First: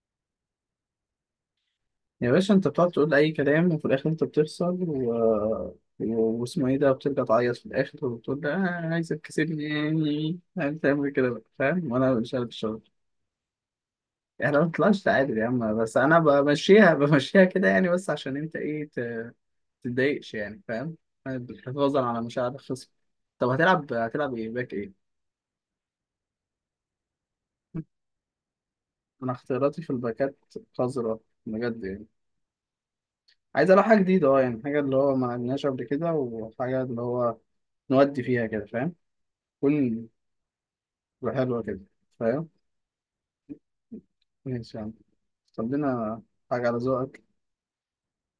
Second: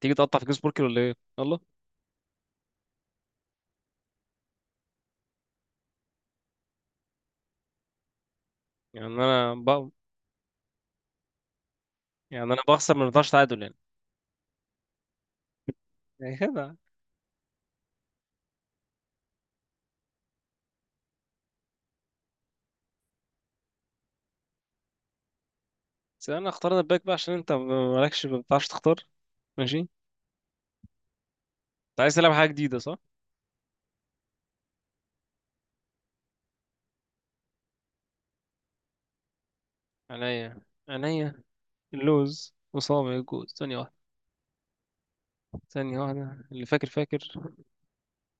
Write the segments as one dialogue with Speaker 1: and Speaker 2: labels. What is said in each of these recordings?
Speaker 1: تيجي تقطع في جيمس بوركر ولا ايه؟ يلا.
Speaker 2: يا باشا انت بتقعد تقول اي كلام وفي الاخر انت بتخسر واسمه ايه ده بترجع تعيط في الاخر وبتقول ده
Speaker 1: يعني
Speaker 2: عايزك
Speaker 1: انا ب...
Speaker 2: تسيبني عايز تعمل كده بقى فاهم وانا مش
Speaker 1: يعني
Speaker 2: عارف
Speaker 1: انا
Speaker 2: الشغل.
Speaker 1: بخسر، ما بنفعش تعادل يعني.
Speaker 2: احنا ما طلعش تعادل يا عم، بس انا
Speaker 1: يعني كده.
Speaker 2: بمشيها كده يعني، بس عشان انت ايه تتضايقش يعني فاهم. حفاظا على مشاعر الخصم. طب هتلعب ايه، باك ايه؟
Speaker 1: بس انا اخترنا الباك بقى عشان انت مالكش، ما بتعرفش تختار.
Speaker 2: انا اختياراتي
Speaker 1: ماشي.
Speaker 2: في الباكات قذرة، بجد
Speaker 1: انت
Speaker 2: يعني.
Speaker 1: عايز تلعب حاجه جديده صح؟
Speaker 2: عايز العب حاجه جديده اه، يعني حاجه اللي هو ما عملناش قبل كده، وحاجه اللي هو نودي فيها كده فاهم. كل.
Speaker 1: عينيا، عينيا.
Speaker 2: حلوة كده. فاهم.
Speaker 1: اللوز وصابع الجوز، ثانيه واحده.
Speaker 2: ماشي يا عم. طب
Speaker 1: ثانيه
Speaker 2: لنا.
Speaker 1: واحده،
Speaker 2: حاجة
Speaker 1: اللي
Speaker 2: على
Speaker 1: فاكر فاكر.
Speaker 2: ذوقك.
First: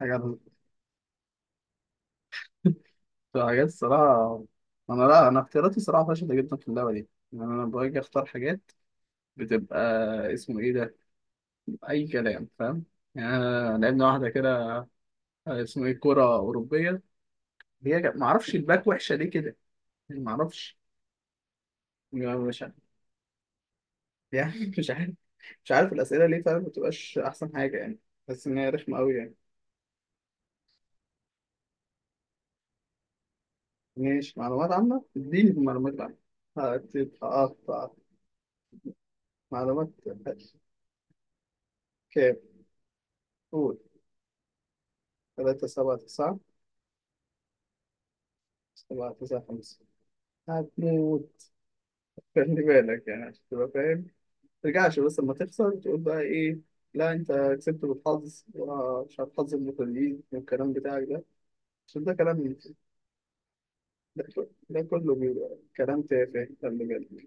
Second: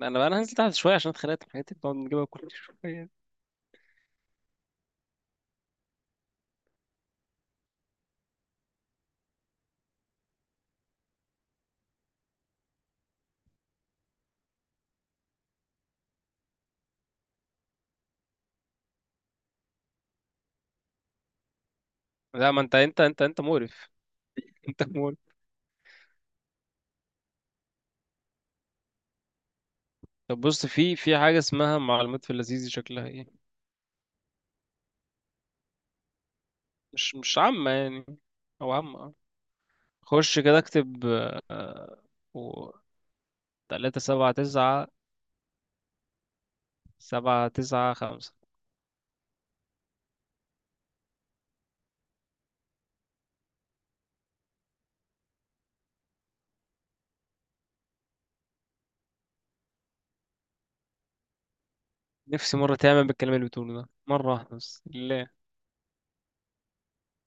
Speaker 1: لا،
Speaker 2: حاجة
Speaker 1: انا
Speaker 2: على
Speaker 1: بقى انا
Speaker 2: ذوقك.
Speaker 1: هنزل تحت شويه، عشان اتخانقت في حياتي بنقعد نجيبها كل شويه.
Speaker 2: حاجات، الصراحة أنا لا، أنا اختياراتي صراحة فاشلة جدا في اللعبة دي. يعني أنا باجي أختار حاجات بتبقى اسمه إيه ده، أي كلام فاهم. يعني أنا لعبنا واحدة كده اسمه إيه، كرة أوروبية. هي معرفش الباك وحشة ليه كده، يعني معرفش، يعني
Speaker 1: لا، ما
Speaker 2: مش عارف.
Speaker 1: انت مقرف.
Speaker 2: يعني
Speaker 1: انت
Speaker 2: مش عارف
Speaker 1: مقرف.
Speaker 2: مش عارف الأسئلة ليه فاهم، متبقاش أحسن حاجة يعني، بس إن هي رخمة أوي يعني.
Speaker 1: طب بص، في حاجه اسمها معلومات في اللذيذ، شكلها ايه؟
Speaker 2: ماشي معلومات عامة، اديني في معلومات عامة
Speaker 1: مش عامه
Speaker 2: هتتقطع.
Speaker 1: يعني، او عامه.
Speaker 2: معلومات.
Speaker 1: خش كده اكتب.
Speaker 2: كام؟ قول.
Speaker 1: تلاتة سبعة تسعة.
Speaker 2: 3 7 9.
Speaker 1: سبعة تسعة خمسة.
Speaker 2: 7 9 5. هتموت. خلي بالك يعني عشان تبقى فاهم، مترجعش بس لما تخسر تقول بقى ايه: لا انت كسبت بالحظ، ومش عارف حظ المتدربين والكلام بتاعك ده، عشان ده كلام.
Speaker 1: نفسي مرة تعمل بالكلام اللي بتقوله ده مرة واحدة
Speaker 2: ده
Speaker 1: بس
Speaker 2: كله
Speaker 1: لله.
Speaker 2: بيبقى كلام تافه، خلي بالك.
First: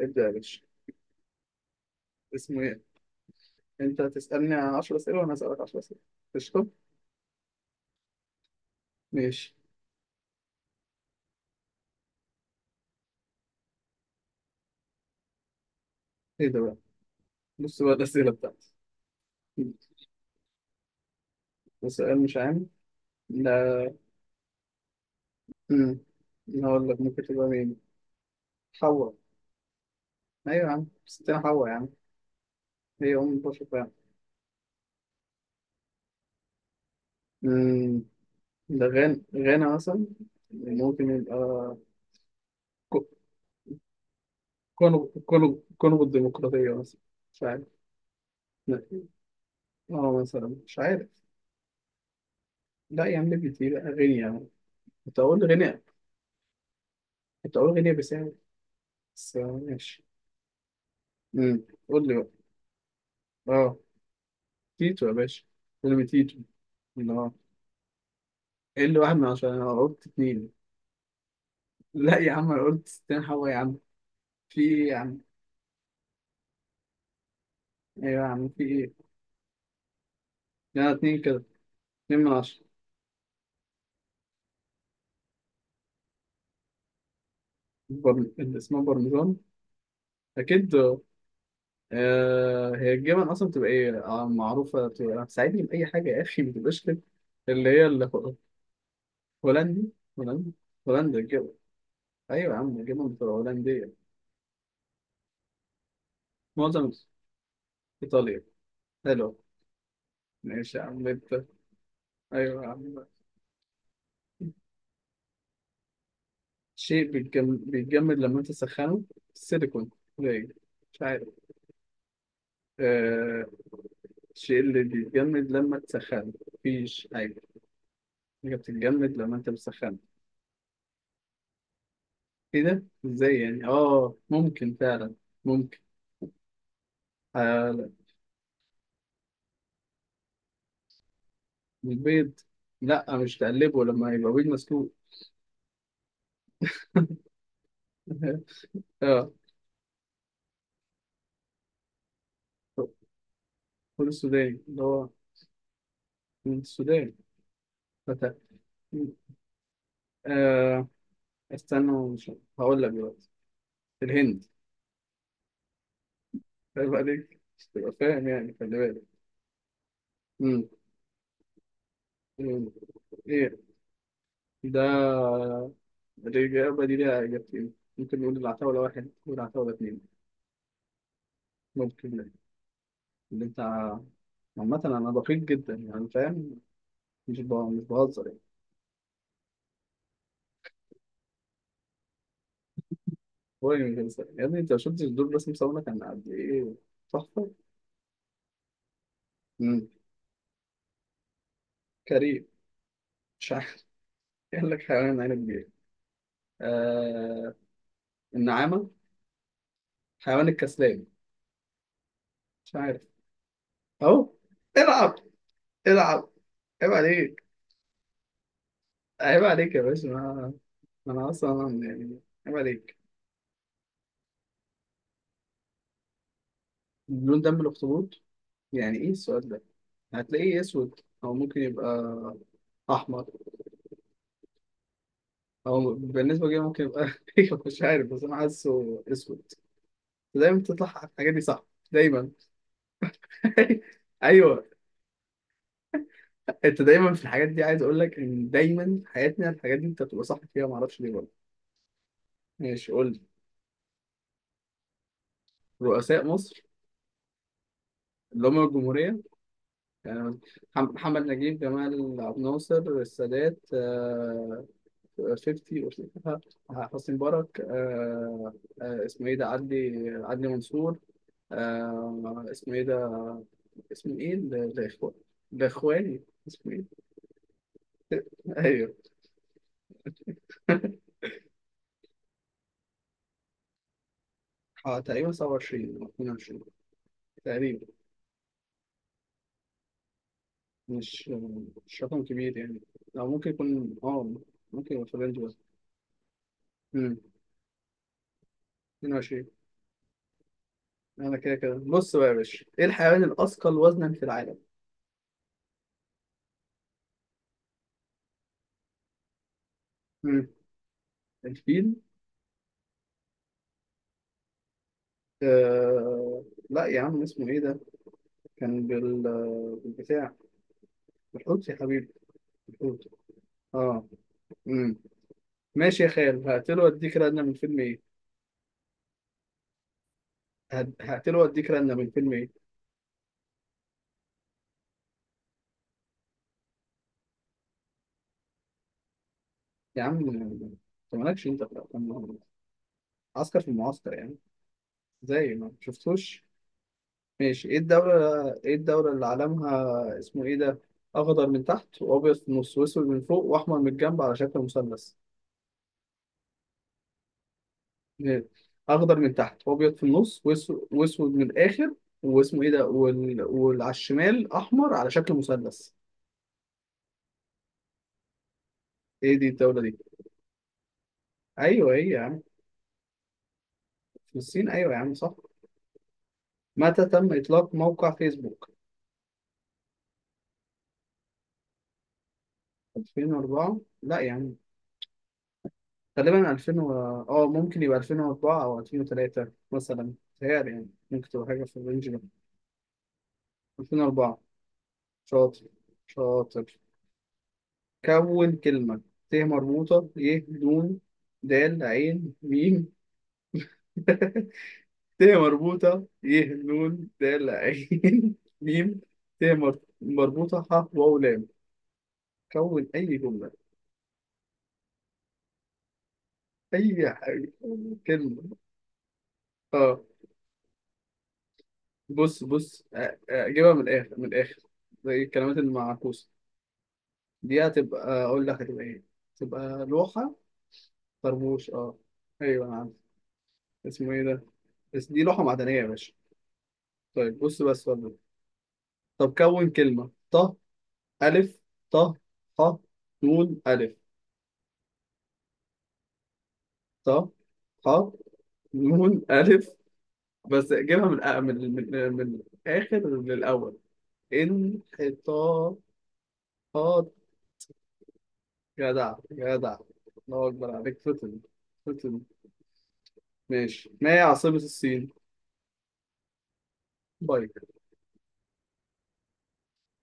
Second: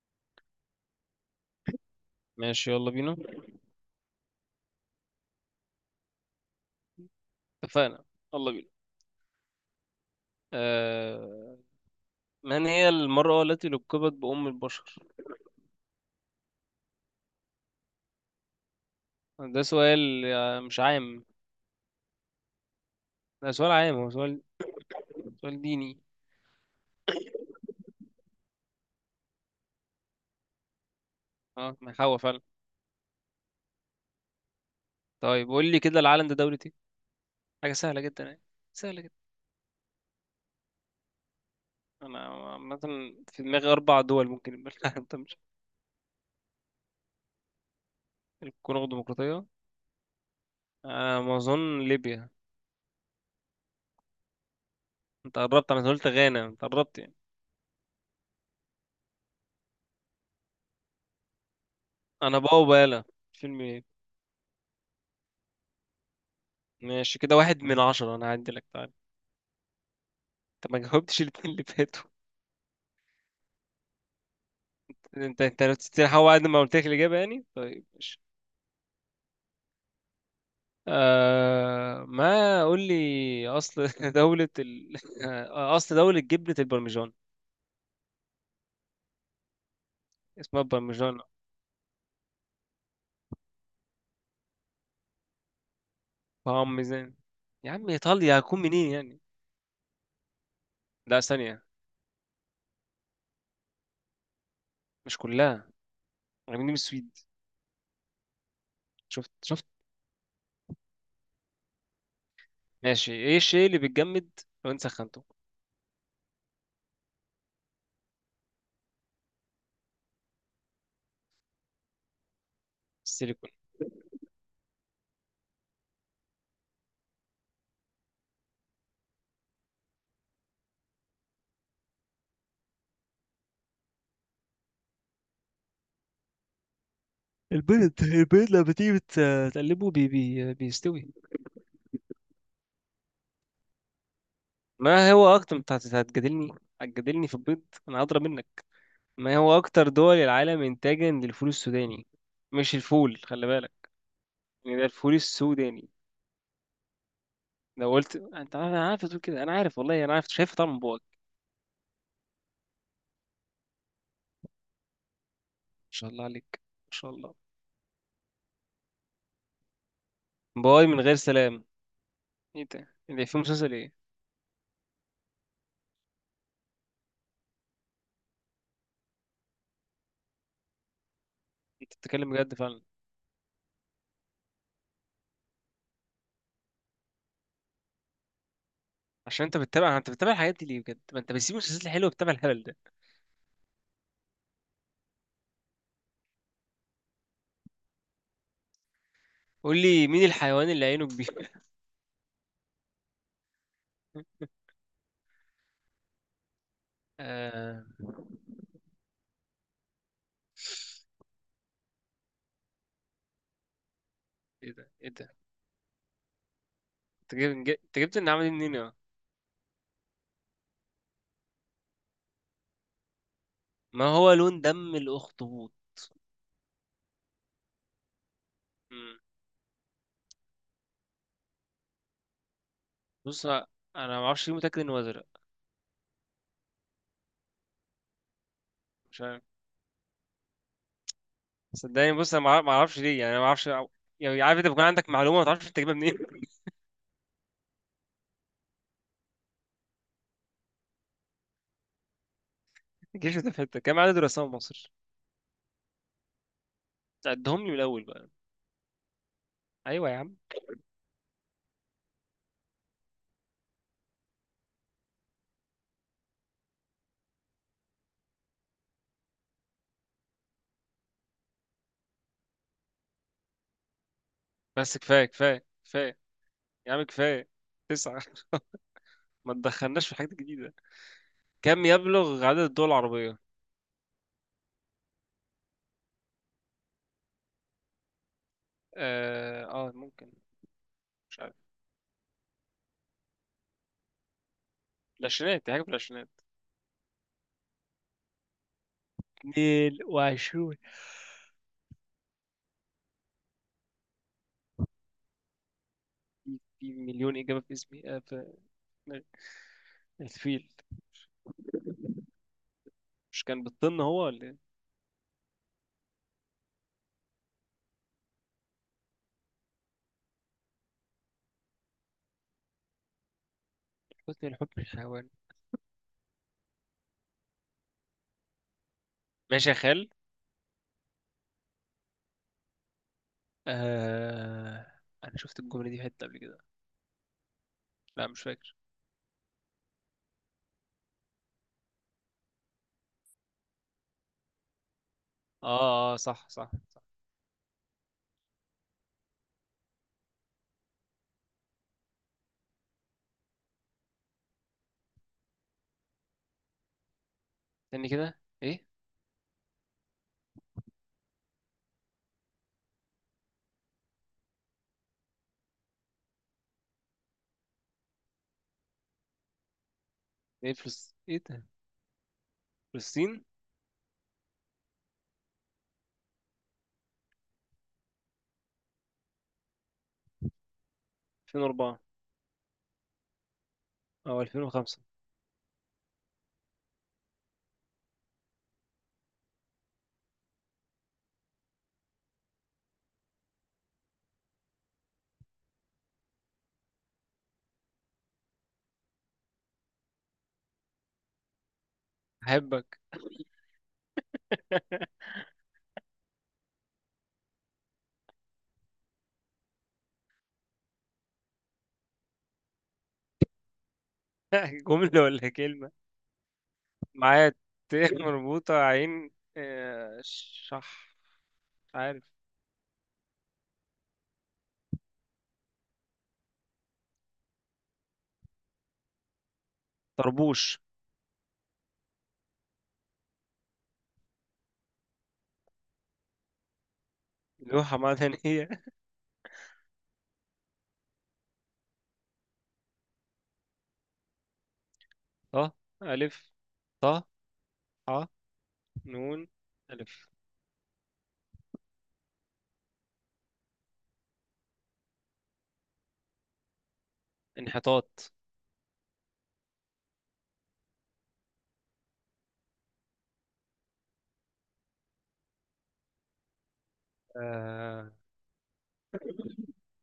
Speaker 2: ابدأ يا باشا، اسمه
Speaker 1: ماشي،
Speaker 2: ايه؟
Speaker 1: يلا بينا.
Speaker 2: انت هتسألني 10 أسئلة وانا هسألك 10 أسئلة، قشطة؟
Speaker 1: اتفقنا. يلا بينا.
Speaker 2: ماشي.
Speaker 1: أه... من هي المرأة التي لقبت بأم البشر؟
Speaker 2: ايه ده بقى؟ بص بقى الأسئلة بتاعتي.
Speaker 1: ده سؤال مش عام.
Speaker 2: سؤال مش عام،
Speaker 1: ده سؤال
Speaker 2: لا.
Speaker 1: عام، هو سؤال. سؤال ديني.
Speaker 2: مم. أنا هقول لك ممكن تبقى مين، حواء. أيوة يا عم، ستنا حواء يا
Speaker 1: اه،
Speaker 2: عم،
Speaker 1: ما هو فعلا.
Speaker 2: هي أم البشر فعلا.
Speaker 1: طيب قول لي كده، العالم ده دولة ايه؟ حاجة سهلة
Speaker 2: مم.
Speaker 1: جدا يعني.
Speaker 2: ده
Speaker 1: سهلة جدا.
Speaker 2: غانا مثلا، ممكن يبقى
Speaker 1: أنا عامة
Speaker 2: كو-
Speaker 1: في دماغي أربع دول ممكن يبقى
Speaker 2: كونغو
Speaker 1: العالم ده مش.
Speaker 2: كونغو كونغو الديمقراطية مثلا، مش عارف. لا.
Speaker 1: الكونغو الديمقراطية.
Speaker 2: اه مثلا مش عارف.
Speaker 1: أنا ما أظن ليبيا.
Speaker 2: لا يا عم، ليبيا دي بقى غينيا يعني. كنت
Speaker 1: أنت
Speaker 2: أقول
Speaker 1: قربت،
Speaker 2: غينيا.
Speaker 1: أنا قلت غانا، أنت قربت يعني.
Speaker 2: كنت أقول غينيا بيساو، بس آه، ماشي. قول لي بقى.
Speaker 1: انا بقى وبالا. فيلم
Speaker 2: اه،
Speaker 1: ايه؟
Speaker 2: تيتو يا باشا، فيلم تيتو.
Speaker 1: ماشي
Speaker 2: لا،
Speaker 1: كده، واحد من عشرة، انا هعدي لك
Speaker 2: ايه
Speaker 1: تعالى.
Speaker 2: اللي 1 من 10، انا قلت اتنين.
Speaker 1: انت ما جاوبتش الاتنين اللي فاتوا.
Speaker 2: لا يا عم انا قلت ستين حوا يا عم، في ايه يا عم؟
Speaker 1: انت لو تستريح هو بعد ما قلت لك الاجابه يعني، طيب
Speaker 2: ايوه
Speaker 1: ماشي.
Speaker 2: يا عم، في ايه؟ لا، اتنين كده،
Speaker 1: آه،
Speaker 2: اتنين من
Speaker 1: ما
Speaker 2: عشرة
Speaker 1: قول لي اصل آه، اصل دولة جبنة البرمجان.
Speaker 2: اللي اسمها برمجان،
Speaker 1: اسمها
Speaker 2: اكيد.
Speaker 1: برمجان.
Speaker 2: هي الجبن اصلا بتبقى ايه، معروفة، بتبقى ساعدني بأي حاجة يا اخي، ما تبقاش كده.
Speaker 1: بارميزان.
Speaker 2: اللي
Speaker 1: يا
Speaker 2: هي
Speaker 1: عم ايطاليا، هكون منين يعني؟
Speaker 2: هولندي هولندي. هولندا
Speaker 1: لا
Speaker 2: الجبن.
Speaker 1: ثانية.
Speaker 2: ايوه يا عم، الجبن بتبقى هولندية.
Speaker 1: مش كلها، غير من
Speaker 2: معظم.
Speaker 1: السويد.
Speaker 2: ايطاليا.
Speaker 1: شفت،
Speaker 2: حلو.
Speaker 1: شفت.
Speaker 2: ماشي يا عم، انت. ايوه يا عم.
Speaker 1: ماشي، ايه الشيء اللي بيتجمد لو انت سخنته؟
Speaker 2: شيء بيتجمد لما انت تسخنه، السيليكون. قليل. مش عارف. آه
Speaker 1: السيليكون.
Speaker 2: الشيء اللي بيتجمد لما تسخنه مفيش حاجة، حاجة بتتجمد لما انت بتسخنه. ايه ده؟ ازاي يعني؟ اه ممكن فعلا، ممكن. آه لا.
Speaker 1: البيض، البيض لما تيجي تقلبه بي بي بيستوي.
Speaker 2: البيض، لا مش تقلبه لما يبقى بيض مسلوق.
Speaker 1: ما هو اكتر، انت هتجادلني. هتجادلني في البيض، انا هضرب منك.
Speaker 2: اه.
Speaker 1: ما هو اكتر دول العالم انتاجا للفول السوداني؟ مش الفول، خلي بالك.
Speaker 2: فول السوداني
Speaker 1: يعني
Speaker 2: اللي
Speaker 1: ده
Speaker 2: هو
Speaker 1: الفول السوداني.
Speaker 2: من السودان.
Speaker 1: لو قلت
Speaker 2: فت-
Speaker 1: انت انا عارف، تقول كده انا عارف، والله انا عارف شايف طعم
Speaker 2: آه
Speaker 1: بواقي.
Speaker 2: استنى مش، هقول لك دلوقتي، الهند.
Speaker 1: ما شاء الله عليك، ما
Speaker 2: عيب
Speaker 1: شاء الله.
Speaker 2: عليك، مش تبقى فاهم يعني، خلي بالك.
Speaker 1: بواقي من غير سلام. ايه
Speaker 2: مم.
Speaker 1: ده اللي فيه؟
Speaker 2: ايه
Speaker 1: مسلسل ايه؟
Speaker 2: ده؟ الإجابة دي ليها إجابتين، ممكن نقول العتاولة واحد والعتاولة اتنين.
Speaker 1: انت
Speaker 2: ممكن. لا.
Speaker 1: بتتكلم بجد فعلا؟
Speaker 2: اللي أنت، عامة أنا دقيق جدا يعني فاهم، مش بهزر يعني.
Speaker 1: عشان انت بتتابع، بتتابع الحاجات دي ليه بجد؟ ما انت بتسيب المسلسلات الحلوه بتتابع الهبل ده.
Speaker 2: هو اللي مش بهزر يا ابني، أنت ما شفتش دول، رسم صورنا كان قد إيه، تحفة.
Speaker 1: قول
Speaker 2: مم.
Speaker 1: لي، مين الحيوان اللي عينه كبيره؟
Speaker 2: كريم. مش عارف. قال لك حيوان عينه كبيرة. آه...
Speaker 1: آه...
Speaker 2: النعامة، حيوان الكسلان، مش عارف. أهو.
Speaker 1: ايه ده، ايه
Speaker 2: العب.
Speaker 1: ده؟
Speaker 2: العب. عيب
Speaker 1: انت
Speaker 2: عليك.
Speaker 1: جبت، جبت النعمة دي منين يا؟
Speaker 2: عيب عليك يا باشا. ما أنا أصلا يعني، عيب عليك.
Speaker 1: ما هو لون دم الاخطبوط؟
Speaker 2: لون دم الأخطبوط؟ يعني إيه
Speaker 1: مم.
Speaker 2: السؤال ده؟ هتلاقيه إيه، أسود، أو ممكن يبقى أحمر.
Speaker 1: بص انا ما اعرفش ليه، متاكد انه ازرق.
Speaker 2: أو بالنسبة لي ممكن يبقى، مش عارف، بس أنا حاسه
Speaker 1: مش عارف،
Speaker 2: أسود. دايما تطلع الحاجات دي صح،
Speaker 1: صدقني.
Speaker 2: دايما.
Speaker 1: بص انا ما اعرفش ليه يعني، أنا ما اعرفش. يعني عارف،
Speaker 2: أيوه.
Speaker 1: انت بيكون عندك معلومه ما تعرفش تجيبها منين.
Speaker 2: أنت دايما في الحاجات دي، عايز أقول لك إن دايما في حياتنا الحاجات دي أنت بتبقى صح فيها، معرفش ليه برضه. ماشي، قول لي.
Speaker 1: جيش متفتت، كام عدد الرسام في مصر؟
Speaker 2: رؤساء مصر
Speaker 1: عدهم لي من الاول بقى.
Speaker 2: اللي هم الجمهورية،
Speaker 1: ايوه يا عم.
Speaker 2: آه، محمد نجيب، جمال عبد الناصر، السادات، 50 وشريكها، حسني مبارك، اسمه ايه ده، عدلي منصور، اسمه ايه ده، اسمه ايه
Speaker 1: بس
Speaker 2: الاخوان،
Speaker 1: كفايه كفايه كفايه.
Speaker 2: الاخواني اسمه ايه.
Speaker 1: يا عم كفايه. تسعه.
Speaker 2: ايوه.
Speaker 1: ما تدخلناش في حاجات جديده. كم يبلغ عدد الدول العربيه؟
Speaker 2: اه تقريبا 27 او 22، تقريبا.
Speaker 1: اه, آه ممكن.
Speaker 2: مش
Speaker 1: مش عارف.
Speaker 2: مش رقم كبير يعني، او ممكن يكون ممكن يبقى في الرينج ده.
Speaker 1: العشرينات، دي حاجه في العشرينات.
Speaker 2: امم 22.
Speaker 1: 22. في
Speaker 2: انا كده كده. بص بقى يا باشا، ايه الحيوان الاثقل وزنا في العالم؟
Speaker 1: في مليون إجابة في اسمي، في دماغي.
Speaker 2: امم
Speaker 1: الفيل.
Speaker 2: الفيل.
Speaker 1: مش كان بالطن هو ولا إيه؟
Speaker 2: آه... لا يا عم، اسمه ايه ده؟ كان بالبتاع بالحوت يا حبيبي، بالحوت. اه
Speaker 1: حسني الحب
Speaker 2: امم
Speaker 1: الحيوان.
Speaker 2: ماشي يا خال، هقتله واديك رنه من فيلم ايه.
Speaker 1: ماشي يا خال.
Speaker 2: هقتله واديك رنه من فيلم ايه.
Speaker 1: آه... أنا شفت الجملة دي في حتة قبل كده. لا مش فاكر.
Speaker 2: يا عم انت مالكش انت في الأفلام، عسكر في المعسكر يعني، زي
Speaker 1: آه
Speaker 2: ما
Speaker 1: آه،
Speaker 2: شفتوش.
Speaker 1: صح صح صح.
Speaker 2: ماشي، ايه الدولة، ايه الدولة اللي علمها اسمه ايه ده، اخضر من تحت وابيض في النص واسود من فوق واحمر من الجنب على شكل مثلث.
Speaker 1: استني كده.
Speaker 2: إيه؟
Speaker 1: إيه؟
Speaker 2: اخضر من تحت وابيض في النص واسود من الاخر واسمه ايه ده وعلى الشمال احمر على شكل مثلث، ايه دي الدوله دي؟
Speaker 1: إيه إيه ده؟
Speaker 2: ايوه هي يا عم،
Speaker 1: فلسطين.
Speaker 2: في الصين. ايوه يا عم، صح. متى تم اطلاق موقع فيسبوك؟
Speaker 1: 2004.
Speaker 2: 2004. لا يا
Speaker 1: أو
Speaker 2: عم،
Speaker 1: 2005.
Speaker 2: غالبا 2000 اه ممكن يبقى 2004 او 2003 مثلا، تهيألي يعني ممكن تبقى حاجه في الرينج ده. 2004. شاطر شاطر. كون كلمه: ت مربوطه، ي، دون، د، عين، ميم.
Speaker 1: أحبك.
Speaker 2: ت مربوطة، ي، نون، د، ل، عين. ميم، ت مر- مربوطة، ح، واو، لام. كون أي جملة.
Speaker 1: جملة ولا كلمة؟
Speaker 2: أي
Speaker 1: معايا.
Speaker 2: حاجة،
Speaker 1: ت
Speaker 2: أي كلمة.
Speaker 1: مربوطة عين.
Speaker 2: اه.
Speaker 1: آه، شح. مش عارف.
Speaker 2: بص آه، أجيبها من الآخر، من الآخر، زي الكلمات المعكوسة دي. هتبقى أقول لك هتبقى إيه، تبقى لوحة.
Speaker 1: طربوش.
Speaker 2: طربوش اه، أيوه أنا عارف، اسمه إيه ده، بس دي لوحة معدنية يا باشا. طيب بص بس
Speaker 1: لوحة
Speaker 2: برضه.
Speaker 1: معدنية.
Speaker 2: طب كون كلمة: ط، ألف، ط، ح، نون، ألف،
Speaker 1: ط، ألف، ط،
Speaker 2: ص، ح،
Speaker 1: ح،
Speaker 2: نون،
Speaker 1: نون،
Speaker 2: ألف.
Speaker 1: ألف.
Speaker 2: بس جيبها من من الآخر للأول، انحطاطات.
Speaker 1: انحطاط.
Speaker 2: جدع جدع. الله أكبر عليك، فتن فتن. ماشي، ما هي عاصمة الصين؟ بايك.
Speaker 1: آه...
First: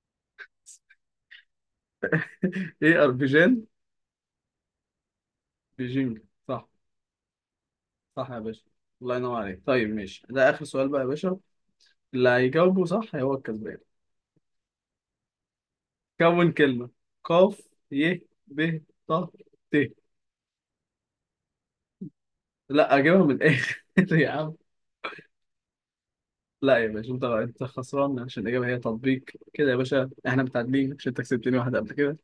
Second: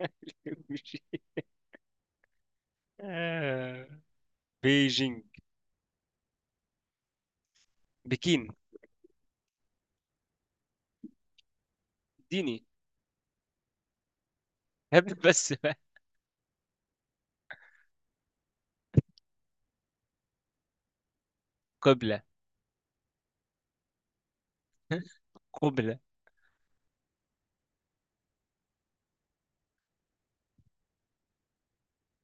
Speaker 2: إيه أربيجان؟
Speaker 1: آه، بيجينج.
Speaker 2: بيجينج، صح. صح يا
Speaker 1: بكين.
Speaker 2: باشا، الله ينور عليك. طيب ماشي، ده آخر سؤال بقى يا باشا، اللي
Speaker 1: اديني.
Speaker 2: هيجاوبه صح هو الكسبان.
Speaker 1: هبل. بس بقى.
Speaker 2: كون كلمة: قاف، ي، ب، ط، ت.
Speaker 1: قبلة.
Speaker 2: لا أجيبها من الآخر، يا عم.
Speaker 1: قبلة.
Speaker 2: لا يا باشا، انت خسران، عشان الاجابه هي تطبيق. كده يا باشا احنا متعادلين، عشان انت كسبتني واحده قبل كده.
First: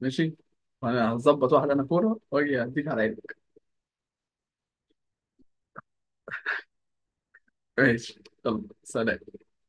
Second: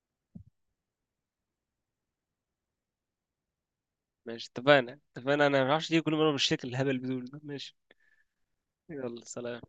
Speaker 2: ماشي، وانا هظبط واحده انا كوره واجي اديك على عينك.
Speaker 1: ماشي، اتفقنا اتفقنا. انا ما اعرفش ليه كل مرة بالشكل الهبل بدول ده. ماشي،
Speaker 2: ماشي يلا سلام.
Speaker 1: يلا سلام.